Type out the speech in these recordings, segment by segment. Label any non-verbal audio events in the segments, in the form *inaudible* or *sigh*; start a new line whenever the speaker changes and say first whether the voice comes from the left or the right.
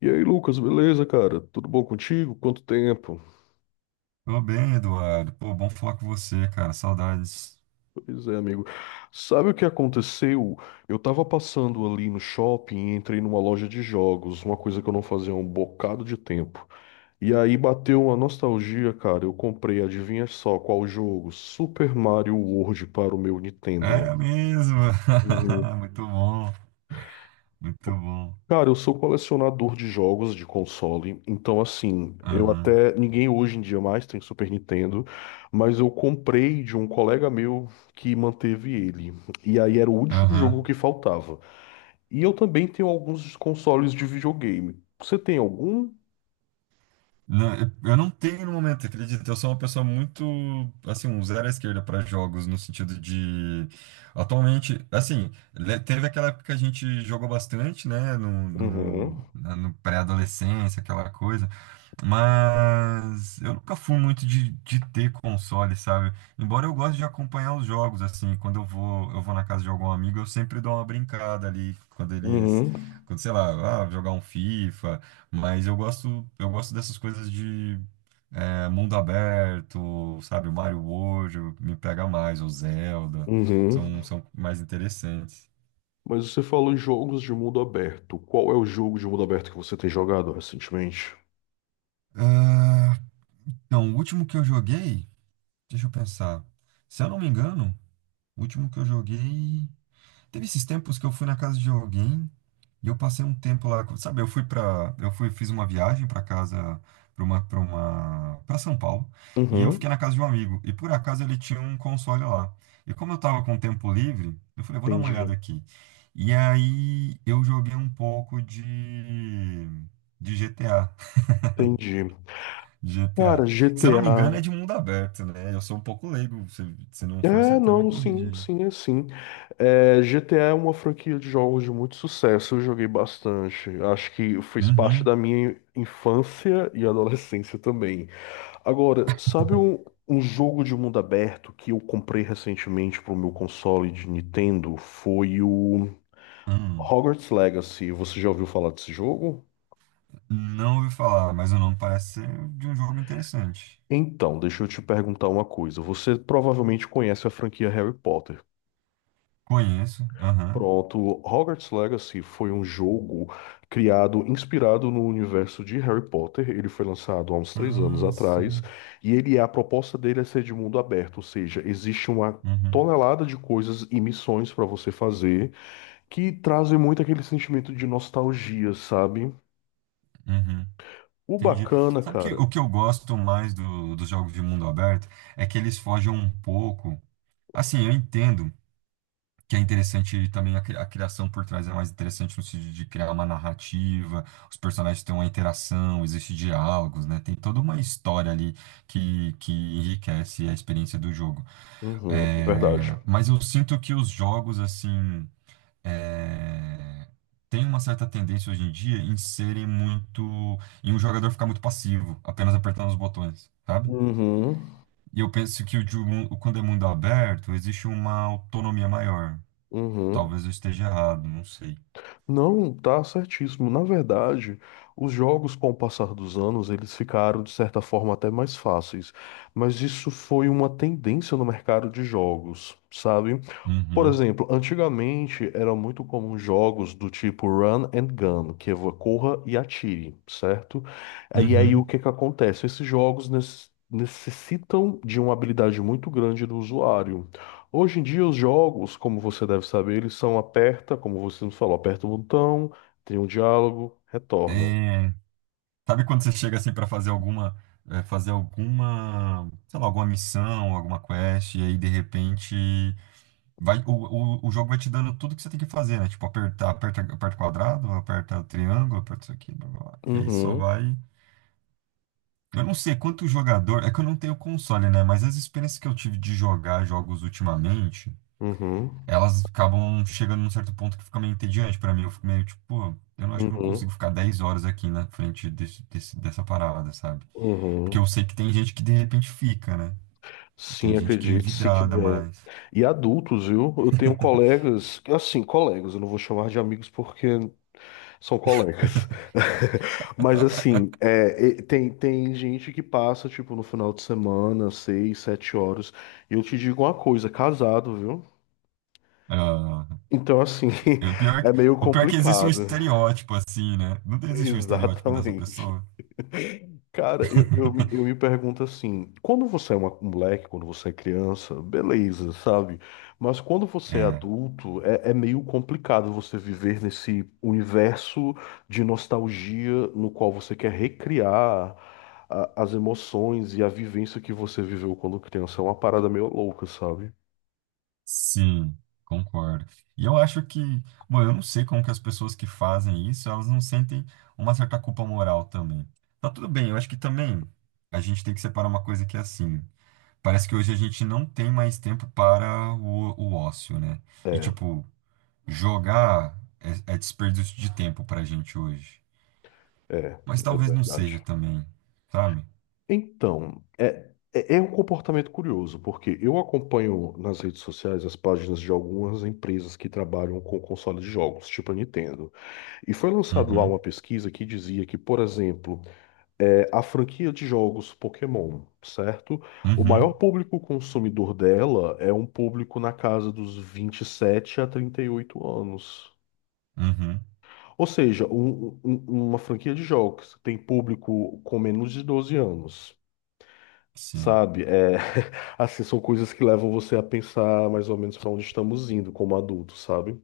left: E aí, Lucas, beleza, cara? Tudo bom contigo? Quanto tempo?
right: Tô bem, Eduardo. Pô, bom falar com você, cara. Saudades.
left: Pois é, amigo. Sabe o que aconteceu? Eu tava passando ali no shopping e entrei numa loja de jogos, uma coisa que eu não fazia há um bocado de tempo. E aí bateu uma nostalgia, cara. Eu comprei, adivinha só qual jogo? Super Mario World para o meu Nintendo.
right: É mesmo. *laughs*
left: Uhum.
right: Muito bom, muito bom.
left: Cara, eu sou colecionador de jogos de console, então assim, eu
right: Aham,
left: até, ninguém hoje em dia mais tem Super Nintendo, mas eu comprei de um colega meu que manteve ele. E aí era o último
right: aham.
left: jogo que faltava. E eu também tenho alguns consoles de videogame. Você tem algum?
right: Não, eu não tenho no momento, acredito. Eu sou uma pessoa muito, assim, um zero à esquerda para jogos, no sentido de. Atualmente, assim, teve aquela época que a gente jogou bastante, né, no, no,
left: Uhum.
right: na- no pré-adolescência, aquela coisa. Mas eu nunca fui muito de ter console, sabe? Embora eu goste de acompanhar os jogos, assim, quando eu vou na casa de algum amigo, eu sempre dou uma brincada ali,
left: Uhum.
right: quando, sei lá, jogar um FIFA, mas eu gosto dessas coisas de mundo aberto, sabe? O Mario World me pega mais, o Zelda,
left: Uhum.
right: são mais interessantes.
left: Mas você falou em jogos de mundo aberto. Qual é o jogo de mundo aberto que você tem jogado recentemente?
right: Ah, então, o último que eu joguei, deixa eu pensar, se eu não me engano. O último que eu joguei. Teve esses tempos que eu fui na casa de alguém e eu passei um tempo lá. Sabe, eu fui para, eu fui, fiz uma viagem para casa, para São Paulo e eu fiquei
left: Uhum.
right: na casa de um amigo e por acaso ele tinha um console lá. E como eu tava com tempo livre, eu falei, vou dar uma olhada
left: Entendi.
right: aqui. E aí eu joguei um pouco de GTA,
left: Entendi. Cara,
right: GTA. *laughs* Se eu não me engano
left: GTA.
right: é de mundo aberto, né? Eu sou um pouco leigo. Se não for, você
left: É,
right: até me
left: não,
right: corrige
left: sim,
right: aí.
left: sim. É, GTA é uma franquia de jogos de muito sucesso, eu joguei bastante. Acho que fez parte
right: Uhum.
left: da minha infância e adolescência também. Agora, sabe um jogo de mundo aberto que eu comprei recentemente para o meu console de Nintendo? Foi o
right: Hum.
left: Hogwarts Legacy. Você já ouviu falar desse jogo?
right: Não ouvi falar, mas o nome parece ser de um jogo interessante.
left: Então, deixa eu te perguntar uma coisa. Você provavelmente conhece a franquia Harry Potter.
right: Conheço, aham.
left: Pronto, Hogwarts Legacy foi um jogo criado, inspirado no universo de Harry Potter. Ele foi lançado há uns três anos
right: Ah,
left: atrás
right: sim.
left: e a proposta dele é ser de mundo aberto, ou seja, existe uma
right: Uhum,
left: tonelada de coisas e missões para você fazer que trazem muito aquele sentimento de nostalgia, sabe?
right: uhum.
left: O
right: Entendi.
left: bacana,
right: Sabe que
left: cara.
right: o que eu gosto mais do, dos jogos de mundo aberto é que eles fogem um pouco. Assim, eu entendo, que é interessante também, a criação por trás é mais interessante no sentido de criar uma narrativa, os personagens têm uma interação, existem diálogos, né? Tem toda uma história ali que enriquece a experiência do jogo.
left: Uhum,
right: É,
left: verdade.
right: mas eu sinto que os jogos, assim, é, têm uma certa tendência hoje em dia em serem muito, em um jogador ficar muito passivo, apenas apertando os botões, sabe?
left: Uhum,
right: E eu penso que quando é mundo aberto, existe uma autonomia maior.
left: uhum.
right: Talvez eu esteja errado, não sei.
left: Não, tá certíssimo. Na verdade, os jogos, com o passar dos anos, eles ficaram, de certa forma, até mais fáceis. Mas isso foi uma tendência no mercado de jogos, sabe? Por
right: Uhum,
left: exemplo, antigamente era muito comum jogos do tipo Run and Gun, que é corra e atire, certo? E aí
right: uhum.
left: o que que acontece? Esses jogos necessitam de uma habilidade muito grande do usuário. Hoje em dia os jogos, como você deve saber, eles são aperta, como você nos falou, aperta o botão, tem um diálogo, retorna.
right: É, sabe quando você chega assim para fazer alguma, fazer alguma, sei lá, alguma missão, alguma quest, e aí de repente vai, o, o jogo vai te dando tudo que você tem que fazer, né? Tipo, aperta, aperta quadrado, aperta triângulo, aperta isso aqui, blá, blá, blá. E aí só
left: Uhum,
right: vai. Eu não sei quanto jogador, é que eu não tenho console, né? Mas as experiências que eu tive de jogar jogos ultimamente.
left: uhum,
right: elas acabam chegando num certo ponto que fica meio entediante pra mim. Eu fico meio tipo, pô, eu não acho que eu não
left: uhum,
right: consigo ficar 10 horas aqui na frente dessa parada, sabe? Porque eu
left: uhum.
right: sei que tem gente que de repente fica, né? Tipo, tem
left: Sim,
right: gente que é
left: acredite, se
right: vidrada
left: quiser.
right: mais.
left: E adultos, viu? Eu tenho colegas, assim, colegas, eu não vou chamar de amigos porque são colegas. *laughs* Mas assim, tem, tem gente que passa, tipo, no final de semana, seis, sete horas. E eu te digo uma coisa, casado, viu?
right: Ah,
left: Então, assim,
right: o pior,
left: *laughs* é meio
right: o pior é que existe um
left: complicado.
right: estereótipo assim, né? Não
left: *laughs*
right: existe um estereótipo dessa
left: Exatamente.
right: pessoa.
left: Cara,
right: *laughs*
left: eu me pergunto assim, quando você é um moleque, quando você é criança, beleza, sabe? Mas quando você é
right: É.
left: adulto, é meio complicado você viver nesse universo de nostalgia no qual você quer recriar as emoções e a vivência que você viveu quando criança. É uma parada meio louca, sabe?
right: Sim, concordo. E eu acho que, bom, eu não sei como que as pessoas que fazem isso, elas não sentem uma certa culpa moral também. Tá tudo bem, eu acho que também a gente tem que separar uma coisa que é assim. Parece que hoje a gente não tem mais tempo para o ócio, né? E
left: É,
right: tipo, jogar é desperdício de tempo pra gente hoje.
left: é,
right: Mas
left: é
right: talvez não
left: verdade.
right: seja também, sabe?
left: Então, é um comportamento curioso, porque eu acompanho nas redes sociais as páginas de algumas empresas que trabalham com console de jogos, tipo a Nintendo. E foi lançado lá
right: Uhum,
left: uma pesquisa que dizia que, por exemplo, a franquia de jogos Pokémon, certo? O
right: uhum,
left: maior público consumidor dela é um público na casa dos 27 a 38 anos.
right: uhum,
left: Ou seja, uma franquia de jogos que tem público com menos de 12 anos.
right: sim.
left: Sabe? É, *laughs* assim, são coisas que levam você a pensar mais ou menos para onde estamos indo como adultos, sabe?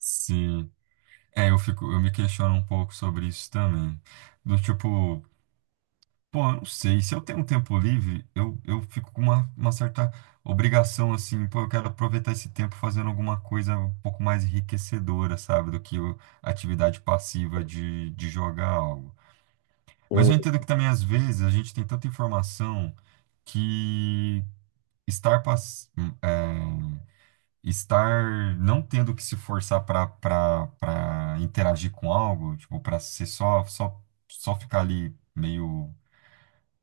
right: Sim. É, eu me questiono um pouco sobre isso também. Do tipo, pô, eu não sei, se eu tenho um tempo livre, eu fico com uma, certa obrigação, assim, pô, eu quero aproveitar esse tempo fazendo alguma coisa um pouco mais enriquecedora, sabe, do que a atividade passiva de jogar algo. Mas
left: Hum.
right: eu entendo que também, às vezes, a gente tem tanta informação que estar não tendo que se forçar para interagir com algo, tipo, para ser só ficar ali meio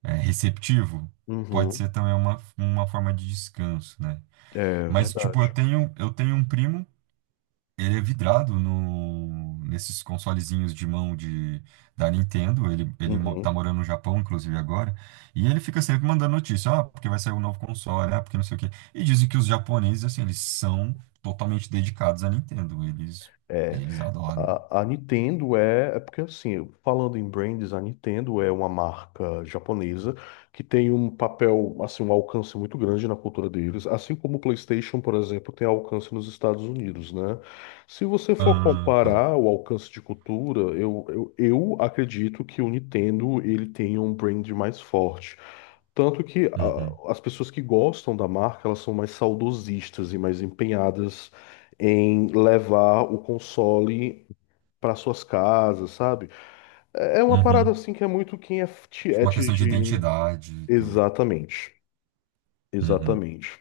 right: receptivo, pode ser
left: Uhum.
right: também uma forma de descanso, né?
left: É
right: Mas tipo, eu
left: verdade.
right: tenho eu tenho um primo ele é vidrado no, nesses consolezinhos de mão de, da Nintendo. Ele, tá
left: Uhum.
right: morando no Japão, inclusive, agora. E ele fica sempre mandando notícia. Ah, porque vai sair um novo console. Ah, porque não sei o quê. E dizem que os japoneses, assim, eles são totalmente dedicados à Nintendo. Eles,
left: É,
right: adoram.
left: A Nintendo é porque assim, falando em brands, a Nintendo é uma marca japonesa que tem um papel, assim, um alcance muito grande na cultura deles, assim como o PlayStation, por exemplo, tem alcance nos Estados Unidos, né? Se você for
right: Ah, tá.
left: comparar o alcance de cultura, eu acredito que o Nintendo ele tenha um brand mais forte. Tanto que
right: Uhum.
left: as pessoas que gostam da marca, elas são mais saudosistas e mais empenhadas em levar o console para suas casas, sabe? É uma parada
right: Uhum.
left: assim que é muito quem é
right: Tipo, uma
left: tiete
right: questão de
left: de.
right: identidade, então.
left: Exatamente,
right: Uhum.
left: exatamente.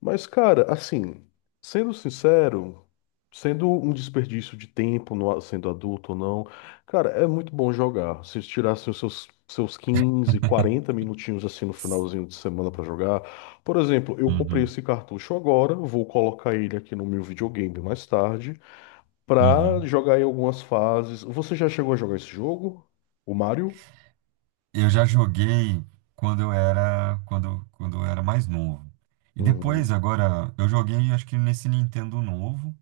left: Mas, cara, assim, sendo sincero, sendo um desperdício de tempo, sendo adulto ou não, cara, é muito bom jogar. Se tirassem os seus 15, 40 minutinhos assim no finalzinho de semana pra jogar. Por exemplo, eu comprei
right: Uhum.
left: esse cartucho agora, vou colocar ele aqui no meu videogame mais tarde pra
right: Uhum.
left: jogar em algumas fases. Você já chegou a jogar esse jogo? O Mario?
right: Eu já joguei quando eu era mais novo. E depois,
left: Uhum,
right: agora, eu joguei acho que nesse Nintendo novo,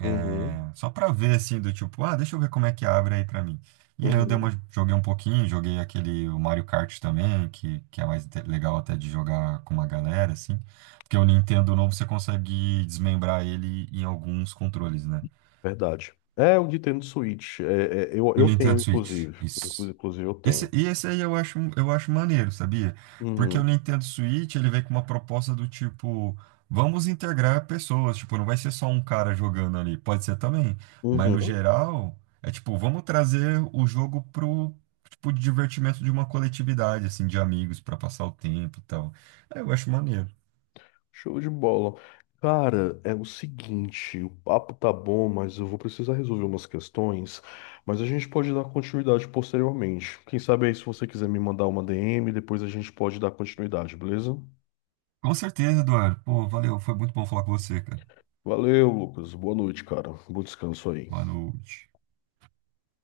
left: uhum,
right: só pra ver assim do tipo, ah, deixa eu ver como é que abre aí pra mim. E aí eu
left: uhum.
right: joguei um pouquinho, joguei aquele o Mario Kart também, que é mais legal até de jogar com uma galera assim, porque o Nintendo novo você consegue desmembrar ele em alguns controles, né?
left: Verdade. É o Nintendo Switch.
right: O
left: Eu tenho,
right: Nintendo Switch,
left: inclusive.
right: isso.
left: Inclusive, eu tenho.
right: E esse aí eu acho maneiro, sabia? Porque o
left: Uhum,
right: Nintendo Switch, ele vem com uma proposta do tipo, vamos integrar pessoas, tipo, não vai ser só um cara jogando ali, pode ser também, mas no
left: uhum.
right: geral, é tipo, vamos trazer o jogo pro, tipo, de divertimento de uma coletividade, assim, de amigos, pra passar o tempo e tal. Aí eu acho maneiro.
left: Show de bola. Cara, é o seguinte, o papo tá bom, mas eu vou precisar resolver umas questões, mas a gente pode dar continuidade posteriormente. Quem sabe aí, se você quiser me mandar uma DM, depois a gente pode dar continuidade, beleza?
right: Com certeza, Eduardo. Pô, valeu, foi muito bom falar com você, cara.
left: Valeu, Lucas. Boa noite, cara. Bom descanso aí.
right: Boa noite.